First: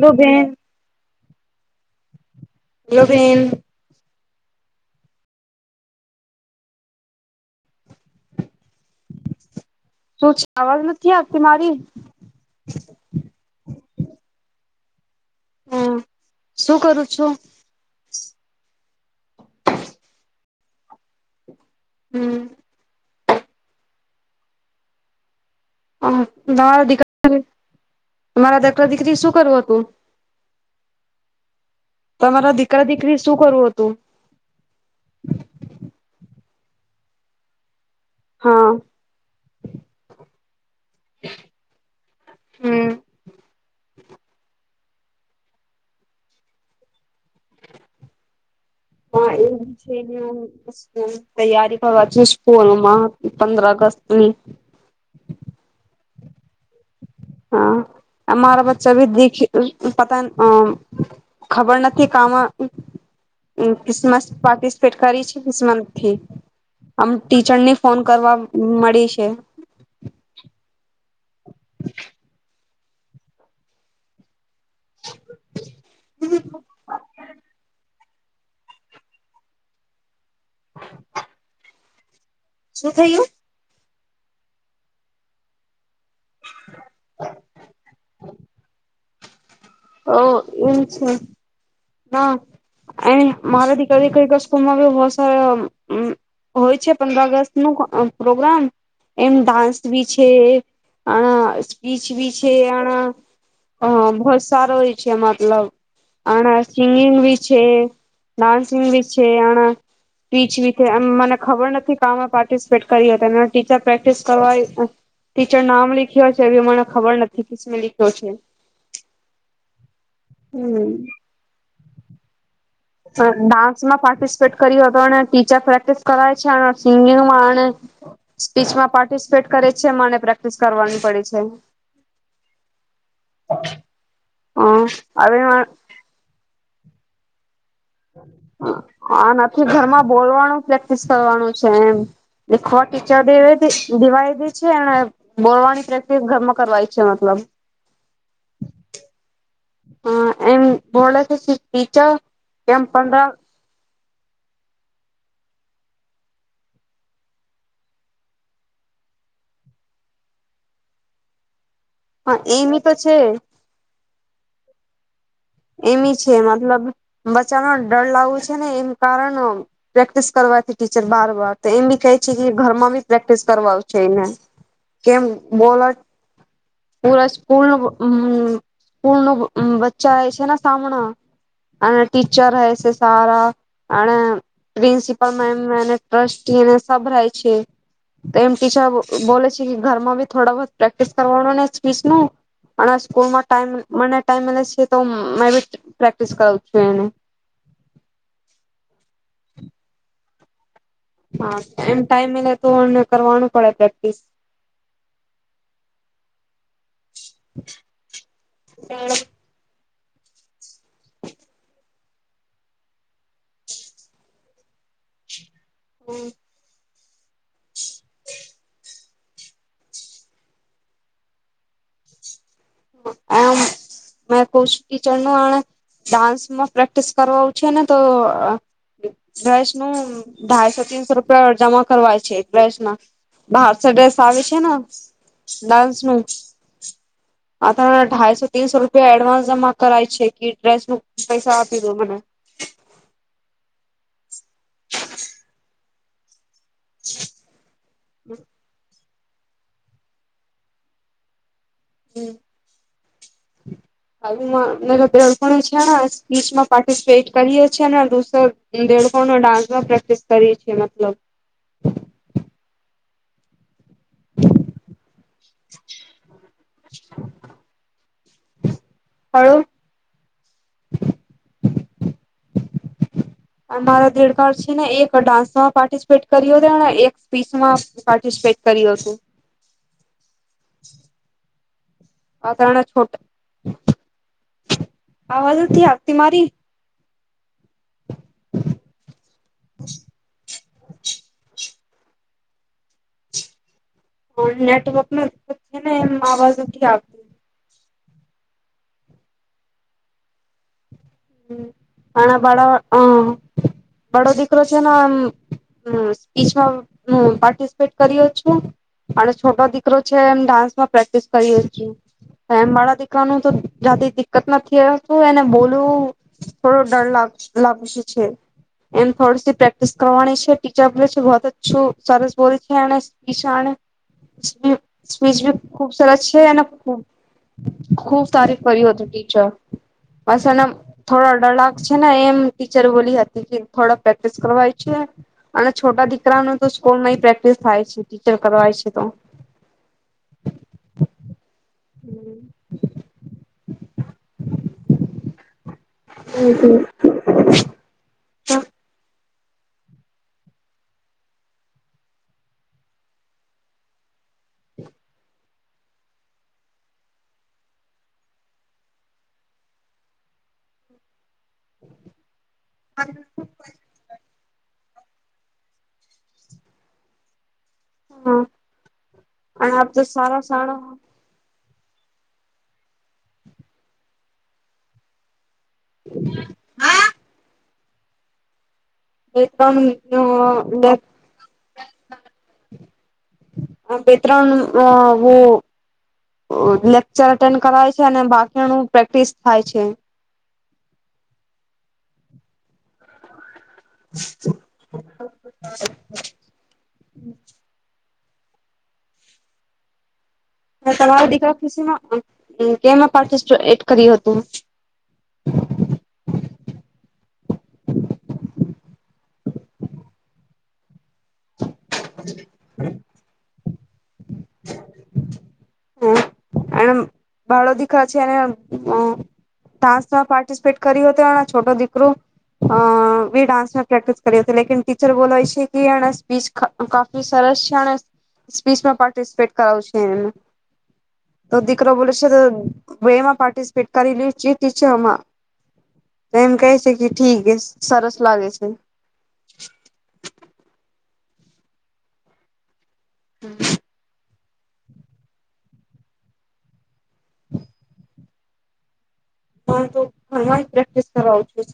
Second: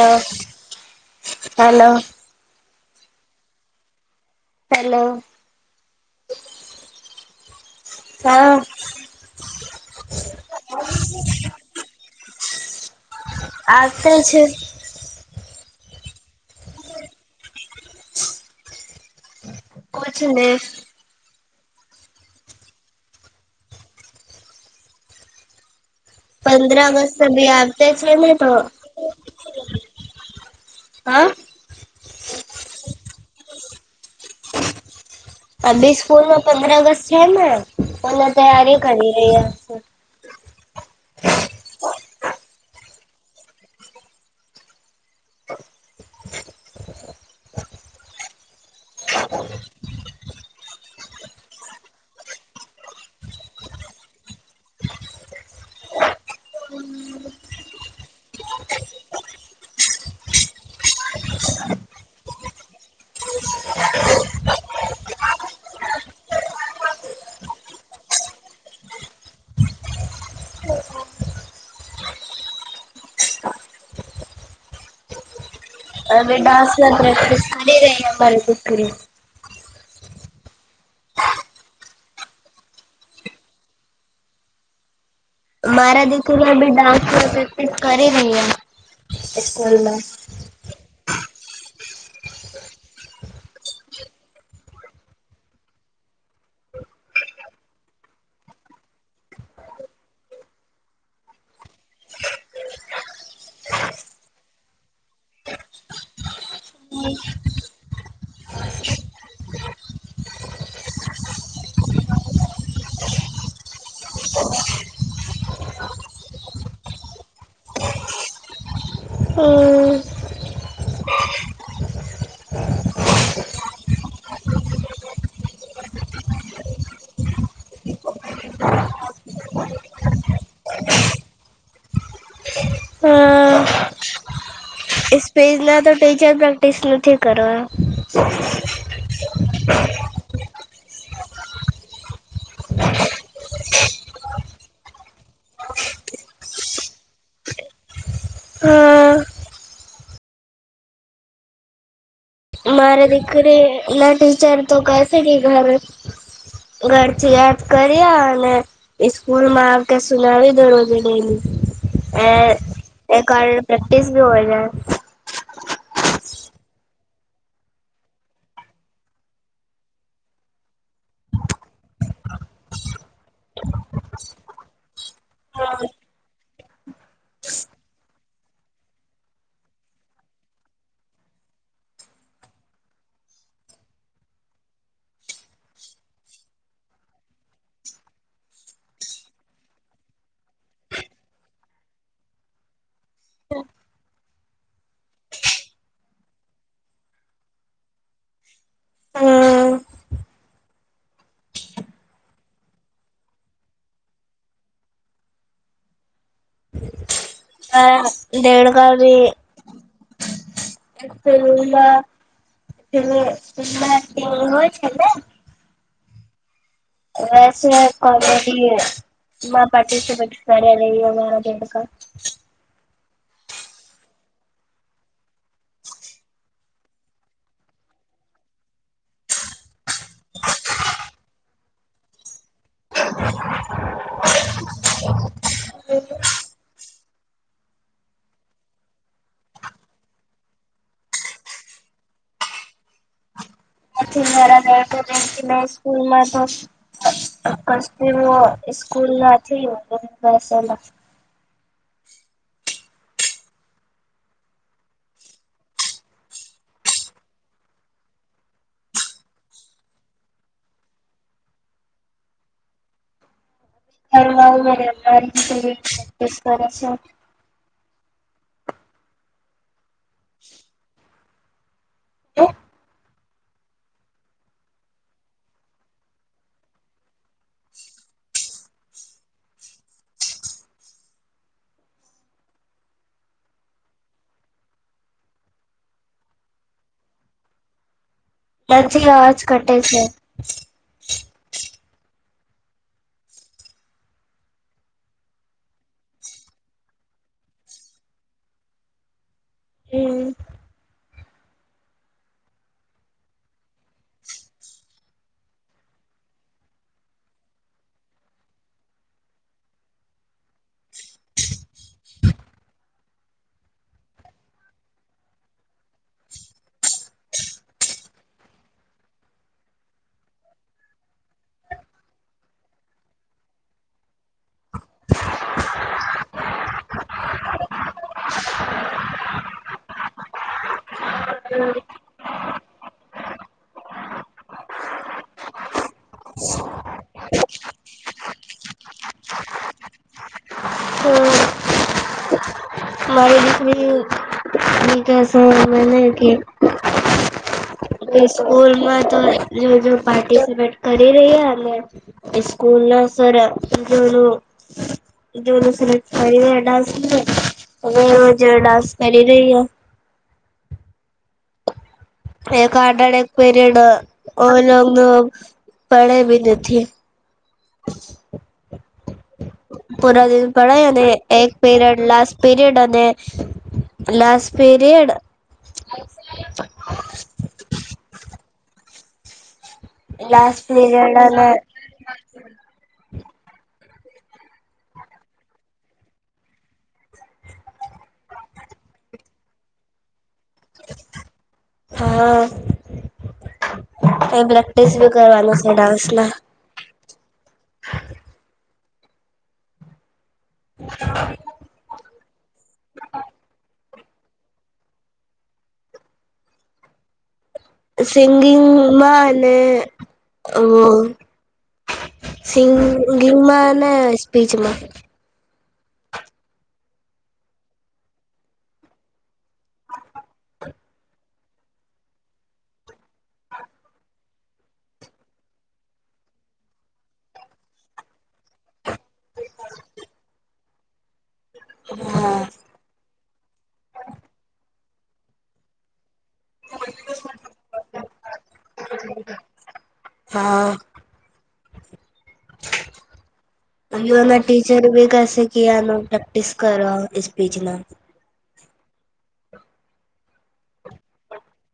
Hello બેન હ hello. Hello બેન. હેલો હા. તુંજ અવાજ નથી આવતી મારી આ તે છે. હમ્મ શું કરું છું. કુછ ને હમ્મ. પંદર તમારા દીકરા ઓગસ્ટ બી આવતા છે ને તો. તમારા દીકરા દીકરી શું કરવું હતું હા. તમારા દીકરા દીકરી શું કરવું હતું. આ બી સ્કૂલમાં પંદર ઓગસ્ટ છે ને એને હા તૈયારી કરી રહી યા છે. હમ્મ. હા એમ છે ને હા. તૈયારી કરવા છે સ્કૂલમાં પંદર અગસ્ત ની હા આ મારા બચ્ચા ભી દીખી પતાની ખબર નથી કામ ક્રિસમસ પાર્ટિસિપેટ કરી છે કિસમનસ નથી આમ ટીચર ની ફોન કરવા મળી છે. અ બેટા ડડી અમારે [unintelligible] શું થયું મારા દેખને અમે ડાન્સમાં પ્રેક્ટિસ કરી રહીએ સ્કૂલમાં ઓહ એમ છે. ના એ મારા દીકરી કઈ કઈ સ્કૂલમાં બહોત સારા હમ્મ હોય છે પંદર ઓગસ્ટ નું અ પ્રોગ્રામ એમ ડાન્સ બી છે આ સ્પીચ બી છે આળા હ, બહુત સારો હો છે, મતલબ, આના સિંગિંગ બી છે, ડાન્સિંગ બી છે, એના ટીચવી એમ મને ખબર નથી, કમાં પાર્ટિસિપેટ કરી હો, ટીચર પ્રેક્ટિસ કરવા. ટીચર નામ લિખ્યો છે, એ અમને ખબર નથી કેં લીખ્યો છે. હ. હમ. ડાન્સ માં પાર્ટિસિપેટ કર્યો હતો, અને ટીચર પ્રેક્ટિસ કરે છે, સિંગિંગમાં અને સ્પીચમાં પાર્ટિસિપેટ કરે છે, મને પ્રેક્ટિસ કરવાની પડે છે. હ [unintelligible] હવે સ્પેસ ના તો ટીચર પ્રેક્ટિસ નથી કરવા. હા નથી, ઘરમાં બોલવાનું પ્રેક્ટિસ કરવાનું છે એમ. દખો ટીચર દ એ દિવાઈ દે છે, એમ. બોલવાની પ્રેક્ટિસ ઘરમાં કરવાની છે, મતલબ. હા હા, એમ ભોળ કે બીચા. મારે દીકરે લ ટીચર તો કસે કે ઘર. ઘરથી યાદ કર્યા, અને સ્કૂલમાં આપ કે, સુનાવી દો, રોજે ડલી એ એમી તો છે એકર પ્રેક્ટિસ ભી હો જાય. એમ છે, મતલબ, બચ્ચામાં ડર લાગવું છે ને, એમ કારણ પ્રેક્ટિસ કરવાથી ટીચર બાર વાર તો એમ બી કહે છે કે, ઘરમાં બી પ્રેક્ટિસ કરવા છે એને. કેમ બોલર. પૂરા સ્કૂલ ન સ્કૂલ ન બચ્ચા એ છે ને, સામણા. અને ટીચર હૈ, એ સારા. અને પ્રિન્સિપલ મેમ અને ટ્રસ્ટી સબ રહે છે. તો એમ ટીચર બોલે છે કે, ઘરમાં બી થોડા પ્રેક્ટિસ કરવાનો ને સ્પીચ નું. પણ સ્કૂલમાં ટ મને ટાઈમ મળ છે, તો મે બી પ્રેક્ટિસ કરું છું એને. હમ હા, એમ ટાઈમ એલે તો એને કરવાનું પડે, પ્રેક્ટિસ. હમ. દેડ કરી, એકમાં. એ હોય છે ને. હમ. હ, કોમેડી મા પાટી શ પટર એ એંદકા. [unintelligible] [unintelligible] મે કહુ છું, કીચરનું આ ડાન્સમાં પ્રેક્ટિસ કરવા છે ને, તો દ્રસ નું ઢાઈસો, તીનસો રૂપિયા જમા કરવાય છે, દસમાં. બહારસ ડ્રેસ આવે છે ને, ડાન્સ નું. આઢાઈસો, તીનસો રૂપિયા એડવાન્સ જમા કરાાય છે, કેી ડ્રેસ મુક પૈસા આપી દો મને. મે સ્કૂલમાં તો સ્કૂલ ના બસ. હમ. [unintelligible] હરા પણ છે ને, સ્પીચમાં પાર્ટિસિપેટ કરીએ છે, નેૂસ દેડકો ને ડાન્સમાં પ્રેક્ટિસ કરીએ છીએ, મતલબ. હ વાુંીતે પ્રેકસ કરે છે [unintelligible] હળવું. [unintelligible] હ. મારા દેડકાર છે ને, એક ડાન્સમાં પાર્ટિસિપેટ કર્યો હતો ને, એક સ્પીચમાં. પાર્ટિસિપેટ કર્યું હતું. [unintelligible] આ તણે છોટા‌. આવાજ ઉથી આતી મારી. દજી અવાજ કટે છે. નેટવર્ક ને, એ આવાજ ઉ હમમમ હ બાડો દીકરો છે નેમ હપીચમાં હ પાર્ટિસિપેટ કર્યો છું. અને છોટો દીકરો છે એમ ડાન્સ માં પ્રેક્ટિસ કરીએ છીએ હમ માળા દીકરાનું તો જાતે દિકકત નથી તું એને બોલું થરો ડર લભ લભસે છે. એમ થોડી સી પ્રેક્ટિસ કરવાની છે. ટીચર બોલે છે બતછું સરસ બોલે છે. વિશ સ્ચ બી ખૂબ સરસ છે અને ખબ ખુબ તારીફ કર્યું હતું ટીચર બસ થોડા ડળક છે ને એમ ટીચર બોલી હતી કે થોડા પ્રેક્ટિસ કરવાય છે. અને છોટા દીકરા ન તો સ્કૂલ માં પ્રેક્ટિસ થાય છે. ટીચર કરવાય છે તો. મારે દેશ. કેસ મને કે હમ. સ્કૂલમાં તો જો જો પાર્ટિસિપેટ કરી ર્યાને સ્કૂલ ના સરું જોવ દસે ર ફ એટ હવે હજ ડાસ કરી રહી હ એક આઢ આડ એક પીરિયડ ઓલોગને પડે બી નથી. હા અને આપ તો પૂરા સારા દન પડાય સારા અને એક પીરિયડ લાસ્ટ પીરિયડ અને લાસ પીરિયડ હા એકમ લાસ્ટ પીરિયડ અને હ બેત્રન હું લેક્ચર અટેન્ડ કરે છે અને બાકીનું પ્રેક્ટિસ થાય છે. હા એ ભલા ટેસ્ટ ભી કરવા છે. મે તમારા દીરા ખુશીમાં પાર્ટિસપેટ કર્યું હતું સિંગિંગ માં અને ઓ સિંગિમાં નાને સ્પીચ માં હ અને ભાડો દીખા છે ને. ડાસમાં પાર્ટિસિપેટ કર્યો હતો છોટો દીકરો અ બી ડાન્સમાં પ્રેક્ટિસ કર હતી લકન ટીચર બોલાય છે. કે એ સ્પીચ કાફી સરસ છે અને સ્પીચમાં પાર્ટિસિપેટ કરાવું છે. એને તો દીકરો બોલે છે તો બેમાં પાર્ટિસિપેટ કરીલી છે આમાં તો એમ કહે છે કે ઠીક એ સરસ લાગે છે. હા યુવાના ટીચર બી કહેસે કે આનો પ્રેક્ટિસ કરો સ્પીચના હ તો ઘરમાં પ્રેક્ટિસ કરાવ છું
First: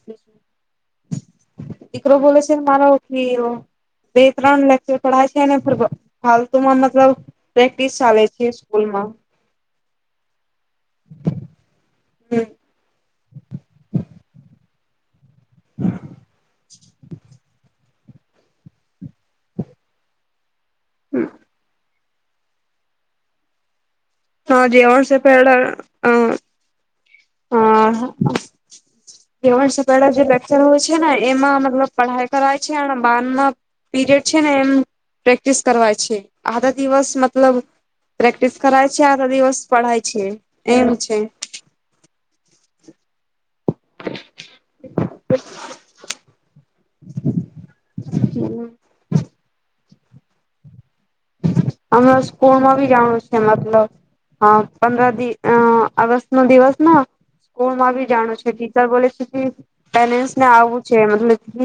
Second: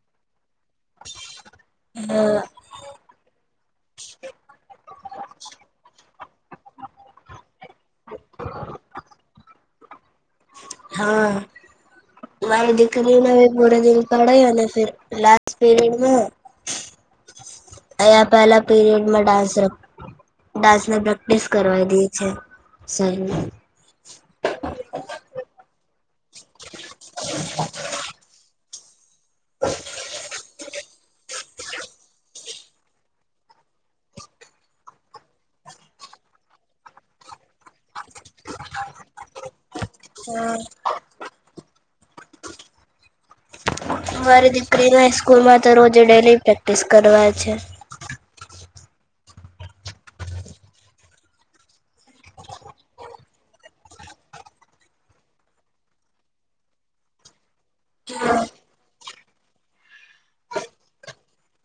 દીકરો બોલે હા છે. મા બે ત્રણ લેક્ચર પઢ છે ફ ફાલ તું મતલબ પ્રેક્ટિસ ચાલે છે સ્કૂલમાં હા હમ મારી દીકરી ન પૂરે દન પડે અને ફ લ પીરિયડમાં અયા પહેલા પીરિયડમાં ડાન્સ રખો ડાન્સ ને પ્રેક્ટિસ કરવા દે છે. સ હા જેવણ સફડા હ હા સપલા જેેક્ર હોય છે ને એમાં મતલબ પઢાઈ કરાય છે. અને બારમાં પીરિયડ છે ને એમ પ્રેક્ટિસ કરવા છે. આધા દિવસ મતલબ પ્રેક્ટિસ કરાય છે આ તો દિવસ પઢાય છે, હા એમ છે. મારી દીકરી ના સ્કૂલ માં તો રોજે ડેલી પ્રેક્ટિસ કરવા છે. [unintelligible] અમે સ્કૂલમાં ભી જાણું છે મતલબ હા પંદર દિવ અગસ્ટત નો દિવસ ના સ્કૂલ માં બી જાણું છે ટીચર બોલે છે પેરેન્ટ્સ ને આવું છે મતલબ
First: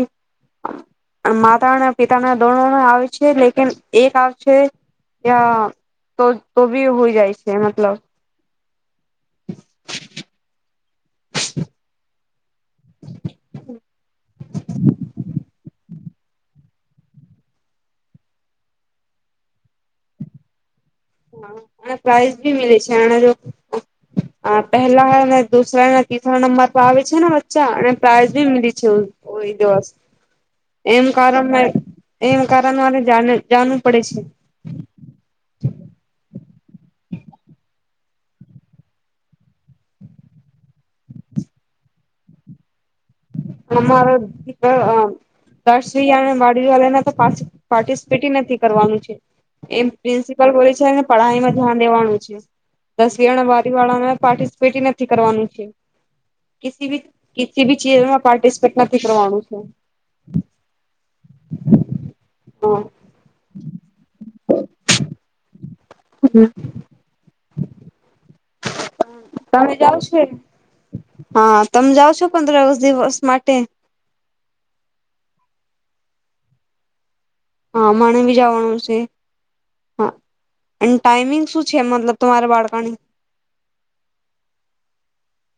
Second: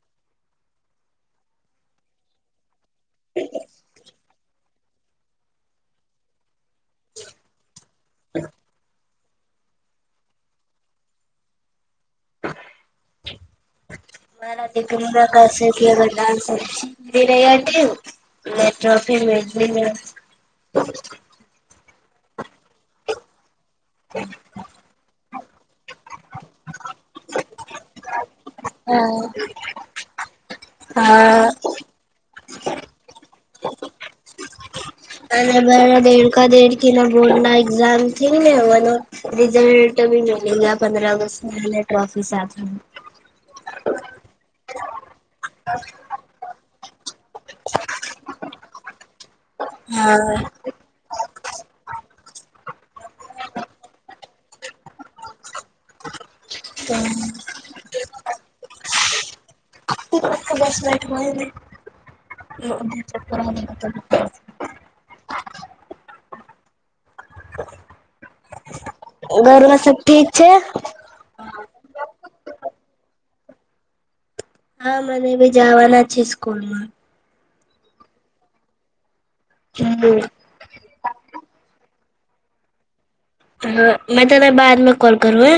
માતા ના પિતા નાને દોનો ના આવે છે લેકીન એક આ છે યા તો તો બી હોય જાય છે મતલબ [unintelligible] [unintelligible] [unintelligible] એ ટ્રોફી મેલતી ને હા અને પ્રાઈઝ ભી મીલે છે. [unintelligible] આ પહેલા ને દુસરા અને તીસરા નંબર પર આવે છે ને બચ્ચા અને પ્રઇઝ બી મીલી છે ઓઈ દિવસ એમ હા કારણ એમ કારણ મારે જાનુ જાણવું પડે છે. અને બ દેડકા દેડકી બોર્ડ ના એક્ઝામ થઇ ને હોવાનું રિઝલ્ટ પંદરહ અગસ્ત ટ્રોફી સાથે અમારો દસને વાલે ને પાર્ટિસિપેટ નથી કરવાનું છે એમ હા પ્રિન્સિપલ બોલે છે અને પઢાઈમાં ધ્યાન દેવાનું છે દસવી બારવી વાળા પાર્ટિસપેટ નથી કરવાનું છે. તો કીસીબી ચીજમાં પાર્ટિસપેટ નથી કરવાનું છે. બસ લેટ હોય હમ તમે ઘરમાં સબ જાવ છો ઠીક છે? હા તમે જાઓ છો પંદર વસ દિવસ માટે? હા મને ભી જવાના છે સ્કૂલ માં. હા મને બી જાવાનું છે હા. હમ્મ અને ટાઈમિંગ શું છે મતલબ તમારા બાળકાની. હ મેં ત ના બાદમાં કોલ કરું હે.